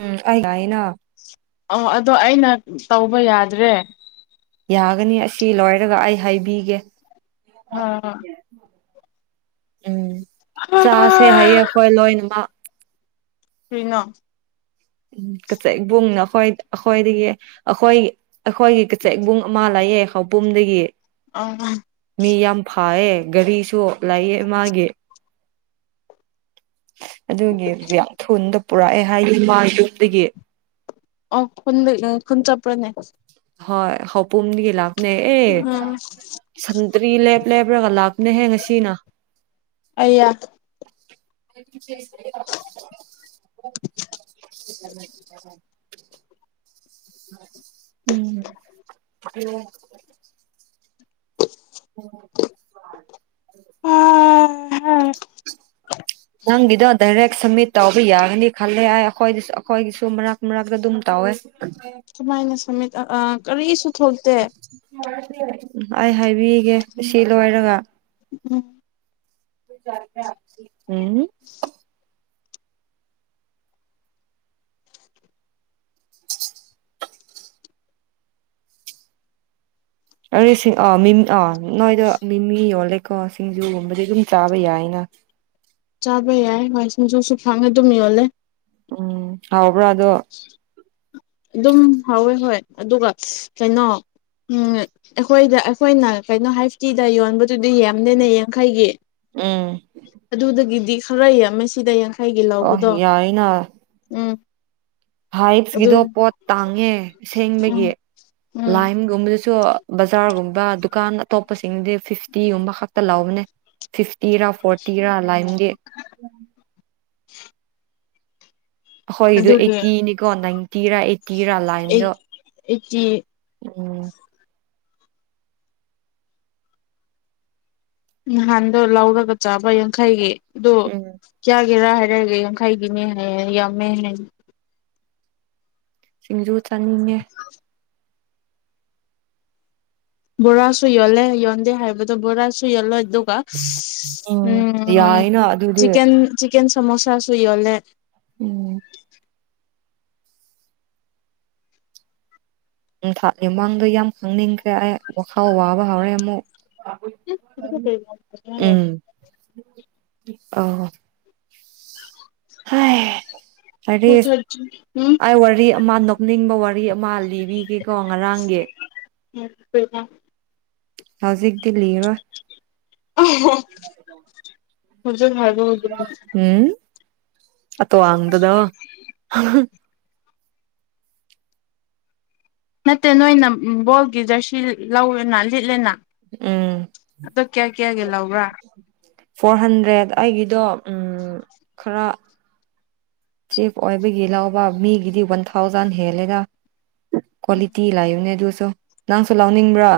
ꯎꯝ ꯅ ꯑꯣ ꯑꯗꯣ ꯑꯩꯅ ꯇꯧꯕ ꯌꯥꯗ꯭ꯔꯦ ꯌꯥꯒꯅꯤ ꯑꯁꯤ ꯂꯣꯏꯔꯒ ꯑꯩ ꯍꯥꯏꯕꯤꯒꯦ ꯍ ꯎꯝ ꯆꯥꯁꯦ ꯍꯥꯏꯌꯦ ꯑꯩꯈꯣꯏ ꯂꯣꯏꯃꯛ ꯀ꯭ꯔꯤꯅꯣ ꯎꯝ ꯀꯆ ꯏꯕꯨꯡꯅ ꯑꯩꯈꯣꯏ ꯑꯩꯈꯣꯏꯗꯒꯤ ꯑꯩꯈꯣꯏ ꯑꯩꯈꯣꯏꯒꯤ ꯀꯆꯦꯛ ꯏꯕꯨꯡ ꯑꯃ ꯂꯌꯦ ꯍꯥꯎ ꯄꯨꯝꯗꯒꯤ ꯗꯒꯤ ꯑ ꯃꯤ ꯌꯥꯝ ꯐꯌꯦ ꯒꯥꯔꯤꯁꯨ ꯂꯩꯌꯦ ꯃꯥꯒꯦ ꯑꯗꯨꯗꯊ ꯄꯨꯔꯛꯑꯦ ꯍꯥꯏꯅꯤ ꯃꯥ ꯆꯨꯞꯇꯒꯤ ꯑꯣꯟ ꯈꯨꯟ ꯆ ꯄꯨꯅꯦ ꯍꯣꯏ ꯍꯄꯝꯒꯂ ꯅꯦ ꯑꯦ ꯎꯝ ꯁꯟꯗ꯭ꯔꯤ ꯂꯦꯞ ꯂꯦꯞ꯭ꯔꯒ ꯂꯥꯞꯅꯦ ꯍꯦ ꯉꯁꯤ ꯆꯤꯅꯥ ꯑꯌꯥ [inaudible] [inaudible] ꯎꯝ ꯎꯝ ꯎꯝ ꯅꯪꯒꯤꯗꯣ ꯗꯥꯏꯔꯦꯛ ꯁꯝꯃꯤꯠ ꯇꯧꯕ ꯌꯥꯒꯅꯤ ꯈꯜꯂꯦ ꯑ ꯑꯩꯈꯣꯏꯁꯨ ꯑꯩꯈꯣꯏꯒꯤꯁꯨ ꯃꯔꯛ ꯃꯔꯛꯇ ꯑꯗꯨꯝ ꯇꯧꯋꯦ ꯁꯨꯃꯥꯏꯅ ꯁꯃꯤꯠ ꯀꯔꯤꯁꯨ ꯊꯣꯛꯇꯦ ꯑꯩ ꯍꯥꯏꯕꯤꯒꯦ ꯁꯤ ꯂꯣꯏꯔꯒ ꯎꯝ ꯆꯔꯗꯦ ꯎꯝ ꯑꯗꯨ ꯑ ꯑꯥ ꯅꯣꯏꯗ ꯃꯤꯃꯤ ꯌꯣꯜꯂꯦꯀꯣ ꯁꯤꯡꯖꯨꯒꯨꯝꯕꯗꯤ ꯑꯗꯨꯝ ꯆꯥꯕ ꯌꯥꯏꯅ ꯆꯥꯕ ꯌꯥꯏ ꯋꯥꯏ ꯁꯤꯡꯖꯨꯁꯨ ꯐꯪꯉꯦ ꯑꯗꯨꯝ ꯌꯣꯜꯂꯦ ꯎꯝ ꯍꯥꯎꯕ꯭ꯔꯣ ꯑꯗꯣ ꯑꯗꯨ ꯑꯗꯨꯝ ꯍꯥꯎꯋꯦ ꯍꯣꯏ ꯑꯗꯨꯒ ꯀꯩꯅꯣ ꯑꯩꯈꯣꯏꯗ ꯑꯩꯈꯣꯏꯅ ꯀꯩꯅꯣ ꯍꯥꯏꯐꯇꯤꯗ ꯌꯣꯟꯕꯗꯨꯗꯤ ꯌꯥꯝꯗꯦꯅꯦ ꯌꯥꯡꯈꯩꯒꯤ ꯎꯝ ꯑꯗ ꯎꯗꯒꯗꯗꯤ ꯣꯔ ꯂꯩꯏ ꯑꯝ ꯃꯃꯦ ꯁꯤꯗꯥꯥꯏ ꯑ ꯌꯥꯏꯅ ꯎꯝ ꯑꯗꯨ ꯍꯥꯏꯞꯁꯀꯤꯗꯣ ꯄꯣꯠ ꯇꯥꯡꯉꯦ ꯎꯝ ꯑꯁꯦꯡꯕꯒꯤ ꯎꯝ ꯂꯥꯏꯝꯒꯨꯝꯕꯗꯁꯨ ꯕꯖꯥꯔꯒꯨꯝꯕ ꯗꯨꯀꯥꯟ ꯑꯇꯣꯞꯄꯁꯤꯡꯗꯤ ꯐꯤꯐꯇꯤꯒꯨꯝꯕ ꯈꯛꯇ ꯂꯕꯅꯦ ꯐꯤꯐꯇꯤꯔꯥ ꯐꯣꯔꯇꯤꯔꯥ ꯂꯥꯏꯝꯗꯤ ꯍꯣꯏ ꯏ ꯑꯗꯨꯒꯤ ꯑꯦꯇꯤꯅꯤꯀꯣꯟꯥꯏ ꯇꯤꯔꯥ ꯇꯤꯔꯥ ꯂꯥꯏꯝꯗ ꯑꯩꯆ ꯎꯝ ꯅꯍꯥꯟꯗꯣ ꯂꯧꯔꯒ ꯆꯥꯕ ꯌꯥꯡꯈꯩꯒꯤ ꯑꯗꯨꯣ ꯎꯝ ꯀ ꯀꯦꯔꯥ ꯍꯥꯏꯔꯒ ꯌꯥꯡꯈꯩꯒꯤꯅꯦ ꯍꯥꯏꯌꯦ ꯌꯥꯝꯃꯦ ꯁꯤꯡꯖꯨ ꯆꯥꯅꯤꯡꯉꯦ ꯕꯣꯔꯥꯁꯨ ꯌꯣꯜꯂꯦ ꯌꯣꯟꯗꯦ ꯍꯥꯏꯕꯗꯣ ꯕꯣꯔꯥꯁꯨ ꯌꯣꯜꯂꯣꯏ ꯎꯝ ꯌꯥꯏꯅ ꯑꯗꯨꯗꯤ ꯆ ꯆ ꯆꯃꯣꯁꯥ ꯁꯨꯏ ꯑꯂꯦ ꯎꯝ ꯊꯥꯠꯂꯤ ꯃꯃꯥꯡꯗꯣ ꯌꯥꯝ ꯈꯪꯅꯤꯡꯈ꯭ꯔꯦ ꯑꯩ ꯋꯥꯈꯥꯎ ꯋꯥꯕ ꯍꯧꯔꯦ ꯑꯃꯨꯛ ꯎꯝ [unintelligible] ꯑꯣ ꯍ ꯍ ꯆꯠ ꯆ ꯑꯥꯏ ꯋꯥꯔꯤ ꯃꯥ ꯅ ꯀꯞꯅꯤꯡꯕ ꯋꯥꯔꯤ ꯑꯃꯜꯂꯤ ꯤ ꯀꯦ ꯀꯧꯕ ꯋꯥꯉ ꯔꯒꯦ ꯎꯝ ꯍꯣꯏꯗ ꯍꯧꯖꯤꯛꯗꯤꯜꯂꯤꯔꯣ ꯍꯧꯖꯤꯛ ꯍꯥꯏꯕ ꯎꯝ ꯑꯇꯣꯋꯥꯡꯗꯨꯗ ꯅꯠꯇꯦ ꯅꯣꯏꯅ ꯕꯣꯜꯒꯤ ꯖꯔꯁꯤ ꯂꯧꯔꯦꯅ ꯂꯤꯠꯂꯦꯅ ꯎꯝ ꯑꯗꯣ ꯀꯌꯥ ꯀꯌꯥꯒ ꯂ ꯎ ꯋꯥ ꯐꯣꯔ ꯍꯟꯗ꯭ꯔꯦꯗ ꯑꯩꯒꯤꯗꯣ ꯈꯔ ꯆꯤꯐ ꯑꯣꯏꯕꯒꯤ ꯂꯧꯕ ꯃꯤꯒꯤꯗꯤ ꯋꯥꯟ ꯊꯥꯎꯖꯟ ꯍꯦꯜꯂꯦꯗ ꯀ꯭ꯋꯥꯂꯤꯇꯤ ꯏ ꯂꯑꯅꯦ ꯑꯗꯨ ꯅꯪꯁꯨ ꯂꯥꯎꯅꯤꯡꯕ꯭ꯔꯥ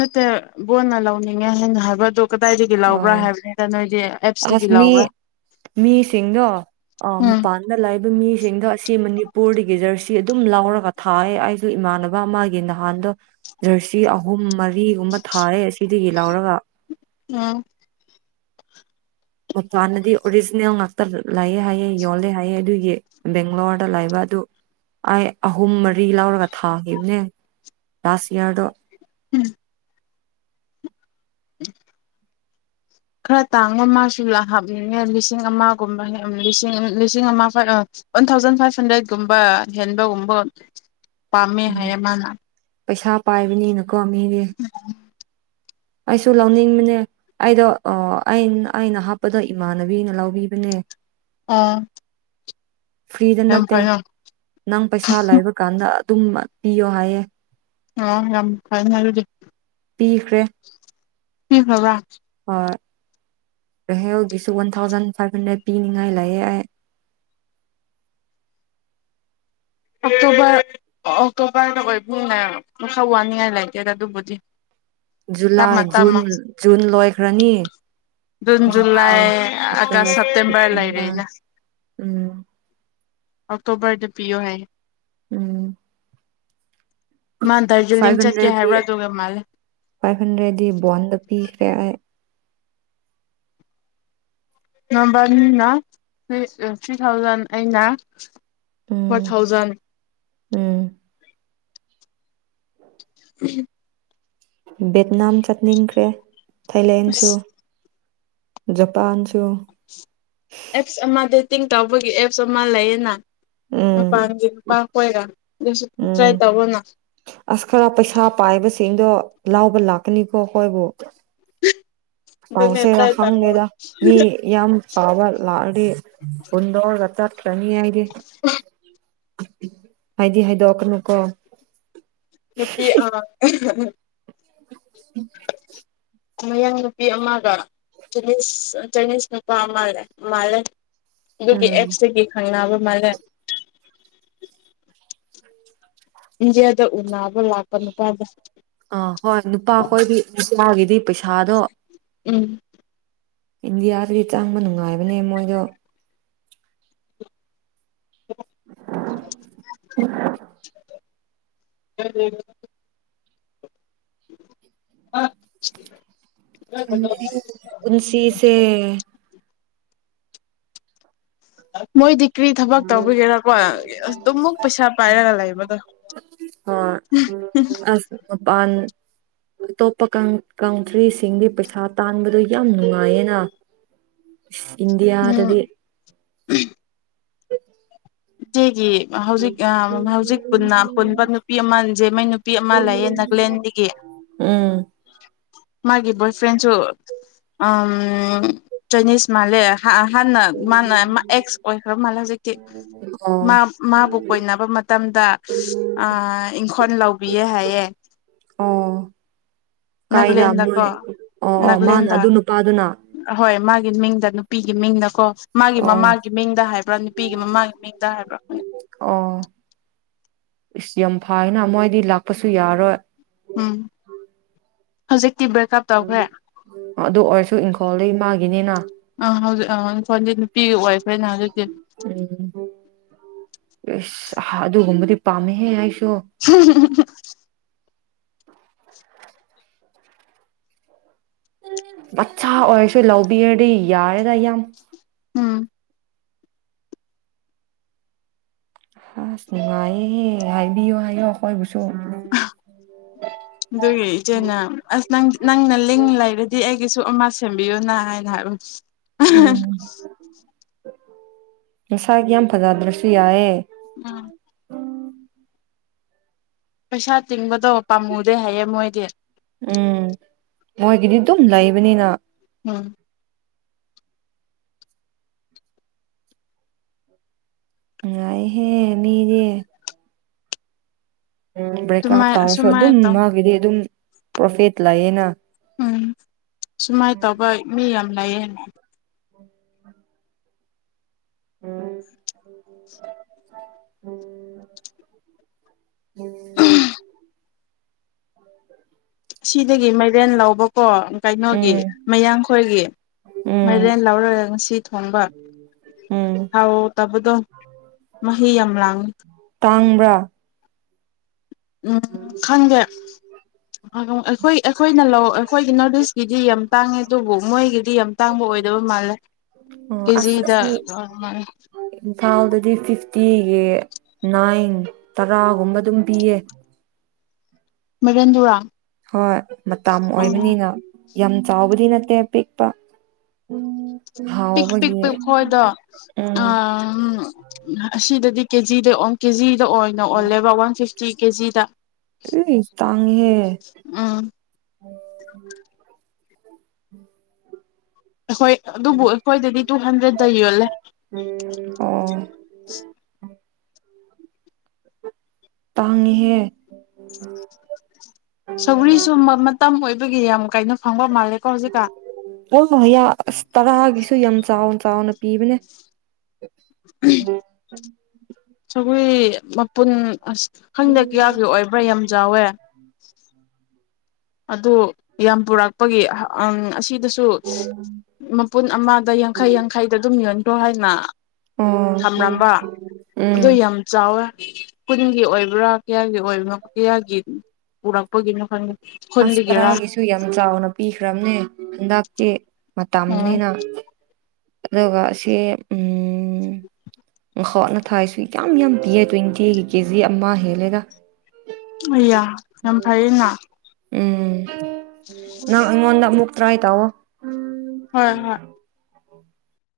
ꯅꯠꯇꯦ ꯕꯣꯟꯅ ꯂꯧꯅꯤꯡꯉꯦ ꯍꯥꯏꯅ ꯍꯥꯏꯕꯗ ꯑ ꯑꯁ ꯑꯦꯞꯁꯇꯒꯤ ꯃꯤ ꯂꯧꯕ꯭ꯔꯥ ꯃꯤꯁꯤꯡꯗꯣ ꯑ ꯎꯝ ꯃꯄꯥꯟꯗ ꯂꯥꯛꯏꯕ ꯃꯤꯁꯤꯡꯗꯣ ꯑꯁꯤ ꯃꯅꯤꯄꯨꯔꯗꯒꯤ ꯖꯔꯁꯤ ꯁꯤ ꯑꯗꯨꯝ ꯂꯧꯔꯒ ꯊꯥꯏ ꯑꯩꯁꯨ ꯏꯃꯥꯟꯅꯕ ꯑꯃꯒꯤ ꯅꯍꯥꯟꯗꯣ ꯖꯔꯁꯤ ꯑꯍꯨꯝ ꯃꯔꯤ ꯎꯃ ꯊꯥꯔꯦ ꯑꯁꯤ ꯑꯗꯨꯒꯤ ꯂꯧꯔꯒ ꯑ ꯃꯄꯥꯟꯗꯗꯤ ꯑꯣꯔꯤꯖꯤꯅꯦꯜ ꯉꯥꯛꯇ ꯂꯥꯛꯑꯦ ꯍꯥꯏꯌꯦꯦ ꯌꯣꯜꯂꯦ ꯍꯥꯏꯑꯦ ꯑꯗꯨꯒꯤ ꯕꯦꯡꯒ꯭ꯂꯣꯔꯗ ꯂꯥꯛꯕ ꯑꯗꯨ ꯑꯩ ꯑꯍꯨꯝ ꯃꯔꯤ ꯂꯧꯔꯒ ꯊꯥꯈꯤꯕꯅꯦ ꯂꯥꯁ ꯏꯌꯥꯔꯗꯣ ꯎꯝ ꯎꯝ ꯈꯔ ꯇꯥꯡꯕ ꯃꯥꯁꯨ ꯂ ꯍꯥꯞꯅꯤꯡꯉꯦ ꯂꯤꯁꯤꯡ ꯑꯃꯒꯨꯝꯕ ꯂꯤꯁꯤꯡ ꯑꯃ ꯐꯥꯏꯚ ꯋꯥꯟ ꯊꯥꯎꯖꯟ ꯐꯥꯏꯚ ꯍꯟꯗ꯭ꯔꯦꯠꯀꯨꯝꯕ ꯍꯦꯟꯕꯒꯨꯝꯕ ꯄꯥꯝꯃꯦ ꯎꯝ ꯍꯥꯏꯌꯦ ꯃꯥꯅ ꯄꯩꯁꯥ ꯄꯥꯏꯕꯅꯤꯅꯀꯣ ꯃꯤꯗꯤ ꯑꯩꯁꯨ ꯂꯧꯅꯤꯡꯕꯅꯦ ꯑꯩꯗꯣ ꯑ ꯑꯩꯅ ꯍꯥꯞꯄꯗꯣ ꯏꯃꯥꯟꯅꯕꯤꯅ ꯂꯧꯕꯤꯕꯅꯦ ꯑꯥ ꯐ꯭ꯔꯤꯗ ꯅꯠꯇꯦ ꯅꯪ ꯄꯩꯁꯥ ꯂꯩꯕ ꯀꯥꯟꯗ ꯑꯗꯨꯝ ꯄꯤꯌꯣ ꯍꯥꯏꯌꯦꯦ ꯑ ꯌꯥꯝ ꯐꯥꯏꯅ ꯄꯤꯈ꯭ꯔꯦ ꯎ ꯍꯕ ꯍ ꯍꯧꯒꯤꯁꯨ ꯋꯥꯟ ꯊꯥꯎꯖꯟ ꯐꯥꯏꯚ ꯍꯟꯗ꯭ꯔꯦꯠ ꯄꯤꯅꯤꯡꯉꯥꯏ ꯂꯥꯛꯑꯦ ꯑꯩ ꯑꯣꯛꯇꯣꯕꯔ ꯑꯣꯛꯇꯣꯕꯔꯗ ꯑꯣꯏꯕꯅꯤꯅ ꯃꯈ ꯈꯔ ꯋꯥꯅꯤꯡꯉꯥꯏ ꯂꯩꯇꯦꯗ ꯑꯗꯨꯕꯨꯗꯤ ꯖꯨꯂꯥꯏ ꯇꯞꯅ ꯖꯨꯟ ꯇꯞꯅ ꯖꯨꯟ ꯂꯣꯏꯈ꯭ꯔꯅꯤ ꯖꯨꯂꯥꯏ ꯑꯥꯒꯁ ꯑꯒꯁ ꯁꯦꯞꯇꯦꯝꯕꯔ ꯂꯩꯔꯦꯅ ꯎꯝ ꯑꯣꯛꯇꯣꯕꯔꯗ ꯄꯤꯌꯣ ꯍꯥꯏꯌꯦ ꯎꯝ ꯃꯥ ꯗꯥꯔꯖꯤꯂꯤꯡ ꯐꯥꯏꯚ ꯆꯠꯀꯦ ꯍꯟꯗ꯭ꯔꯦꯠꯤ ꯍꯥꯏꯕ꯭ꯔꯥ ꯑꯗꯨꯒ ꯃꯥꯜꯂꯦ ꯐꯥꯏꯚ ꯍꯟꯗ꯭ꯔꯦꯠꯗꯤ ꯕꯟꯗ ꯄꯤ ꯍ ꯅꯝꯕꯔꯅꯤꯅꯔꯤ ꯊ꯭ꯔꯤ ꯊꯥꯎꯖꯟ ꯑꯩꯅ ꯐꯣꯔ ꯎꯝ ꯊꯥꯎꯖꯟ ꯎꯝ ꯎꯝ ꯚꯦꯠꯅꯥꯝ ꯆꯠꯅꯤꯡꯈ꯭ꯔꯦ ꯊꯥꯏꯂꯦꯟꯁꯨ ꯑꯁ ꯖꯄꯥꯟꯁꯨ ꯑꯦꯞꯁ ꯑꯃ ꯗꯦꯇꯤꯡ ꯇꯧꯕꯒꯤ ꯑꯦꯞꯁ ꯑꯃ ꯂꯩꯌꯦꯅ ꯄꯄꯥ ꯎꯝ ꯑꯣꯏꯣꯏꯔ ꯎꯝ ꯑꯁ ꯈꯔ ꯄꯩꯁꯥ ꯄꯥꯏꯕꯁꯤꯡꯗꯣ ꯂꯥꯎꯕ ꯂꯥꯛꯀꯅꯤꯀꯣ ꯍꯣꯏꯕꯨꯣ ꯑꯗꯨꯅꯦ ꯄꯥꯎꯁꯦꯗ ꯇ꯭ꯔꯥꯏ ꯇꯧ ꯍꯪꯗꯦꯗ ꯃꯤ ꯌꯥꯝ ꯐꯥꯕ ꯂꯥꯛꯑꯗꯤ ꯄꯨꯨꯟꯗꯣꯛꯔꯒ ꯆꯠꯀ꯭ꯔꯅꯤ ꯍꯥꯏꯗꯤ ꯍꯥꯏꯗꯤ ꯍꯥꯏꯗꯣꯛꯀꯅꯨꯀꯣ ꯅꯨꯄꯤ ꯑ ꯎꯝ ꯃꯌꯥꯡ ꯅꯨꯄꯤ ꯑꯃꯒꯅꯤꯁ ꯆꯥꯏꯅꯤꯁ ꯅꯨꯄꯥ ꯑꯃꯜꯂꯦ ꯃꯥꯜꯂꯦ ꯑꯗꯨꯒꯤ ꯎꯝ ꯑꯦꯞꯁꯇꯗꯒꯤ ꯈꯪꯅꯕ ꯃꯥꯜꯂꯦ ꯏꯟꯗꯤꯦꯗ ꯎꯅꯕ ꯂꯥꯛꯄ ꯅꯨꯄꯥꯥꯟꯗ ꯑꯥ ꯍꯣꯏ ꯅꯨꯄꯥꯈꯣꯏꯕꯤ ꯅꯨꯆꯥꯒꯤꯗꯤ ꯄꯩꯁꯥꯗꯣ ꯎꯝ ꯏꯟꯗꯤꯌꯥꯗꯗꯤ ꯆꯪꯕ ꯅꯨꯡꯉꯥꯏꯕꯅꯦ ꯃꯣꯏꯗꯣ ꯂꯧꯁꯤꯟꯕ ꯉꯝꯗꯕ ꯂꯧꯁꯤꯟꯕ ꯉꯝꯗꯕ ꯂꯧꯁꯤꯟꯕ ꯉꯝꯗꯕ ꯈꯪꯗꯦ ꯑꯩꯈꯣꯏ ꯄꯨꯟꯁꯤꯁꯦ ꯃꯣꯏꯗꯤ ꯀ꯭ꯔꯤ ꯊꯕꯛ ꯇꯧꯕꯒꯤꯔꯥꯀꯣ ꯑ ꯑꯗꯨꯃꯨꯛ ꯄꯩꯁꯥ ꯄꯥꯏꯔꯒ ꯂꯩ ꯀꯩꯅꯣꯝꯇꯥ ꯍꯣꯏ ꯑꯁ ꯃꯄꯥꯟ ꯑꯇꯣꯞꯄ ꯀꯟ ꯀꯟꯇ꯭ꯔꯤꯁꯤꯡꯗꯤ ꯄꯩꯁꯥ ꯇꯥꯟꯕꯗꯣ ꯌꯥꯝ ꯅꯨꯡꯉꯥꯏꯌꯦꯅ ꯏꯁ ꯎꯝ ꯏꯟꯗꯤꯌꯥꯗꯗꯤ ꯏꯆꯦꯒꯤ ꯑꯥ ꯍꯧꯖꯤꯛ ꯑꯥ ꯍꯧꯖꯤꯛ ꯄꯨꯟꯅ ꯄꯨꯟꯕ ꯅꯨꯄꯤ ꯑꯃ ꯖꯦꯃꯩ ꯅꯨꯄꯤ ꯑꯃ ꯂꯩꯌꯦ ꯅꯥꯒꯂꯦꯟ ꯗꯒꯤ ꯎꯝ ꯃꯥꯒꯤ ꯕꯣꯏ ꯐ꯭ꯔꯦꯟꯁꯨ ꯑꯥ ꯎꯝ ꯆꯥꯏꯅꯤꯁ ꯃꯥꯜꯂꯦ ꯍꯥ ꯑ ꯍꯥꯟꯅ ꯃꯥꯅ ꯃꯥ ꯑꯦꯛꯁ ꯑꯣꯏꯈ꯭ꯔ ꯃꯥꯜꯂꯦ ꯍꯧꯖꯤꯛꯇꯤ ꯑꯣ ꯃꯥ ꯃꯥꯕꯨ ꯀꯣꯏꯅꯕ ꯃꯇꯝꯗ ꯑꯥ ꯏꯪꯈꯣꯜ ꯂꯧꯕꯤꯌꯦ ꯍꯥꯏꯌꯦ ꯑꯣ ꯀꯥꯏꯗ ꯃꯣꯏ ꯅꯥꯒꯂꯦꯟꯗꯀꯣ ꯑꯣ ꯑꯣ ꯃꯥꯅ ꯅꯥꯒꯂꯦꯟꯗ ꯑꯗꯨ ꯅꯨꯄꯥꯗꯨꯅ ꯑꯍꯣꯏ ꯃꯥꯒꯤ ꯃꯤꯡꯗ ꯅꯨꯄꯤ ꯒꯤ ꯃꯤꯡꯗꯀꯣ ꯃꯥꯒꯤ ꯑꯣ ꯃꯃꯥꯒꯤ ꯃꯤꯡꯗ ꯍꯥꯏꯕ꯭ꯔꯥ ꯅꯨꯄꯤꯒꯤ ꯃꯃꯥꯒꯤ ꯃꯤꯡꯗ ꯍꯥꯏꯕ꯭ꯔꯥ ꯏꯁꯁ ꯌꯥꯝ ꯐꯥꯏꯅ ꯃꯣꯏꯗꯤ ꯂꯥꯛꯄꯁꯨ ꯌꯥꯔꯣꯏ ꯎꯝ ꯍꯧꯖꯤꯛ ꯇꯤ ꯕ꯭ꯔꯦꯛꯀꯞ ꯇꯧꯈ꯭ꯔꯦ ꯑꯗꯨ ꯑꯣꯏꯔꯁꯨ ꯏꯪꯈꯣꯜꯗꯩ ꯃꯥꯒꯤꯅꯤꯅ ꯑꯥ ꯍꯧꯖꯤꯛ ꯑꯥ ꯐꯣꯟꯗꯤ ꯅꯨꯄꯤꯒꯤ ꯑꯣꯏꯈ꯭ꯔꯦꯅ ꯍꯧꯖꯤꯛꯇꯤ ꯎꯝ ꯑꯍꯥ ꯑꯗꯨꯒꯨꯝꯕꯗꯤ ꯄꯥꯝꯃꯦꯍꯦ ꯑꯩ- ꯎꯝ ꯎꯍꯨꯝ ꯎꯍꯨꯝ ꯎꯍꯨꯝ ꯃꯆꯥ ꯑꯣꯏꯔꯁꯨ ꯂꯧꯕꯤꯔꯗꯤ ꯌꯥꯔꯦꯗ ꯏꯌꯥꯝ ꯎꯝ ꯑꯁ ꯅꯨꯡꯉꯥꯏꯅꯤꯍꯦ ꯍꯥꯏꯕꯤꯌꯣ ꯍꯥꯏꯌꯣ ꯑꯩꯈꯣꯏꯕꯨ- ꯑꯍ ꯑꯗꯨꯒꯤ ꯏꯆꯦꯅ ꯑꯁ ꯅꯪ ꯅꯪꯅ ꯂꯤꯡ ꯂꯩꯔꯗꯤ ꯑꯩꯒꯤꯁꯨ ꯑꯃ ꯁꯦꯝꯕꯤꯌꯨꯅ ꯍꯥꯏ ꯉꯥꯏꯕ ꯎꯝꯁꯤ ꯑꯍ ꯍ ꯃꯁꯛ ꯌꯥꯝ ꯐꯖꯗ꯭ꯔꯁꯨ ꯌꯥꯏꯌꯦ ꯑꯥ ꯄꯩꯁꯥ ꯇꯤꯡꯕꯗꯣ ꯄꯥꯝꯃꯨꯗꯦ ꯍꯥꯏꯌꯦ ꯃꯣꯏꯗꯤ ꯎꯝ ꯃꯣꯏꯒꯤꯗꯤ ꯗꯨꯝ ꯂꯩꯕꯅꯤꯅ ꯎꯝ ꯅꯨꯡꯉꯥꯏꯍꯦ ꯃꯤꯗꯤ ꯕ꯭ꯔꯦꯛ ꯑꯞ ꯁꯨꯃꯥꯏ ꯇꯧꯔꯁꯨ ꯑꯁꯨꯃꯥꯏ ꯑꯗꯨꯝ ꯇꯧ ꯃꯥꯒꯤꯗꯤ ꯑꯗꯨꯝ ꯄ꯭ꯔꯣꯐꯦꯠ ꯂꯌꯦꯅ ꯎꯝ ꯁꯨꯃꯥꯏꯅ ꯇꯧꯕ ꯃꯤ ꯌꯥꯝ ꯂꯩꯌꯦ [inaudible] [inaudible] [inaudible] ꯁꯤꯗꯒꯤ ꯃꯥꯏꯔꯦꯟ ꯂꯧꯕꯀꯣ ꯀꯩꯅꯣꯒꯤ ꯎꯝ ꯃꯌꯥꯡꯈꯣꯏꯒꯤ ꯎꯝ ꯃꯥꯏꯔꯦꯟ ꯂꯧꯔꯒ ꯉꯁꯤ ꯊꯣꯡꯕ ꯎꯝ ꯍꯥꯎ ꯇꯕꯗꯣ ꯃꯍꯤ ꯌꯥꯝ ꯂꯥꯡꯉꯤ ꯇꯥꯡꯕ꯭ꯔꯥ ꯎꯝ ꯈꯪꯗꯦ ꯑꯩꯈꯣꯏ ꯑꯩꯈꯣꯏꯅ ꯂꯧ ꯑꯩꯈꯣꯏꯒꯤ ꯅꯣꯔꯠ ꯏꯁꯀꯤꯗꯤ ꯌꯥꯝ ꯇꯥꯡꯉꯦ ꯑꯗꯨꯕꯨ ꯃꯣꯏꯒꯤꯗꯤ ꯌꯥꯝ ꯇꯥꯡꯕ ꯑꯣꯏꯗꯕ ꯃꯥꯜꯂꯦ ꯑꯣ ꯑꯁ ꯀꯦꯖꯤꯗ ꯑꯁꯤ ꯏꯝꯐꯥꯜꯗꯗꯤ ꯐꯤꯐꯇꯤꯒꯤ ꯅꯥꯏꯟ ꯇꯔꯥꯒꯨꯝꯕ ꯑꯗꯨꯝ ꯄꯤꯌꯦ ꯃꯔꯟ‌ ꯗꯨꯔꯥ ꯍꯣꯏ ꯃꯇꯝ ꯑꯣꯏꯕꯅꯤꯅ ꯌꯥꯝ ꯆꯥꯎꯕꯗꯤ ꯅꯠ ꯇꯦ ꯄꯤꯛꯄ ꯎꯝ ꯄꯤꯛ ꯄꯤꯛ ꯄꯤꯛ ꯍꯣꯏꯗꫭ ꯑ ꯎꯝ ꯑꯁꯤꯗꯗꯤ ꯀꯦꯖꯤꯗ ꯑꯣꯟ ꯀꯦꯖꯤ ꯗ ꯑꯣꯏꯅ ꯑꯣꯜꯂꯦꯕ ꯋꯥꯟ ꯐꯤꯐꯇꯤ ꯀꯦꯖꯤꯗ ꯏꯁ ꯇꯥꯡꯉꯤꯍꯦ ꯎꯝ [inaudible] ꯑꯩꯈꯣꯏ ꯑꯗꯨꯕꯨ ꯑꯩꯈꯣꯏꯗꯗꯤ ꯇꯨ ꯍꯟꯗ꯭ꯔꯦꯠꯇ ꯌꯣꯜꯂꯦ ꯑꯣ ꯇꯥꯡꯉꯤꯍꯦ ꯁꯧꯔꯤꯁꯨ ꯃ ꯃꯇꯝ ꯑꯣꯏꯕꯒꯤ ꯌꯥꯝ ꯀꯥꯏꯅꯣ ꯐꯪꯕ ꯃꯥꯜꯂꯦꯀꯣ ꯍꯧꯖꯤꯛꯀꯥꯟ ꯑꯣ ꯍꯌꯥ ꯑꯁ ꯇꯔꯥꯒꯤꯁꯨ ꯌꯥꯝ ꯆꯥꯎꯅ ꯆꯥꯎꯅ ꯄꯤꯕꯅꯦ [inaudible] ꯁꯧꯒ꯭ꯔꯤ ꯃꯄꯨꯟ ꯈꯪꯗꯦ ꯀꯌꯥꯒꯤ ꯑꯣꯏꯕ꯭ꯔꯥ ꯌꯥꯝ ꯆꯥꯎꯋꯦ ꯑꯗꯨ ꯌꯥꯝ ꯄꯨꯔꯛꯄꯒꯤ ꯑꯍ ꯑꯝ ꯑꯁꯤ ꯑꯗꯨꯁꯨ ꯃꯄꯨꯟ ꯑꯃꯗ ꯌꯥꯡꯈꯩ ꯌꯥꯡꯈꯩꯗ ꯑꯗꯨꯝ ꯌꯣꯟꯈ꯭ꯔꯣ ꯍꯥꯏꯅ ꯑꯣ ꯊꯝꯔꯝꯕ ꯎꯝ ꯑꯗꯨ ꯌꯥꯝ ꯆꯥꯎꯋꯦ ꯀꯨꯟꯒꯤ ꯑꯣꯏꯕ꯭ꯔꯥ ꯀꯌꯥꯒꯤ ꯑꯣꯏꯕꯅꯣ ꯀꯌꯥꯒꯤ ꯄꯨꯔꯛꯄꯒꯤꯅꯣ ꯈꯪ ꯑꯁ ꯇꯔꯥꯒꯤꯁꯨ ꯌꯥꯝ ꯆꯥꯎꯅ ꯄꯤꯈ꯭ꯔꯕꯅꯦ ꯍꯟꯗꯛꯇꯤ ꯎꯝ ꯃꯇꯝꯅꯤꯅ ꯑꯗꯨꯒ ꯑꯁꯤ ꯎꯝ ꯎꯝꯠꯅ ꯊꯥ ꯁꯛ ꯌꯥꯝ ꯌꯥꯝ ꯄꯤꯌꯦ ꯇ꯭ꯋꯦꯟꯇꯤ ꯑꯩꯒꯤ ꯀꯦꯖꯤ ꯑꯃ ꯍꯦꯜꯂꯦꯒ ꯑꯌꯥ ꯌꯥꯝ ꯐꯥꯏꯅ ꯎꯝ ꯅ ꯏꯉꯣꯟꯗ ꯄ꯭ꯔ ꯍꯥꯏꯥꯏ ꯇꯑꯣꯣ ꯍꯣꯏ ꯍꯣꯏ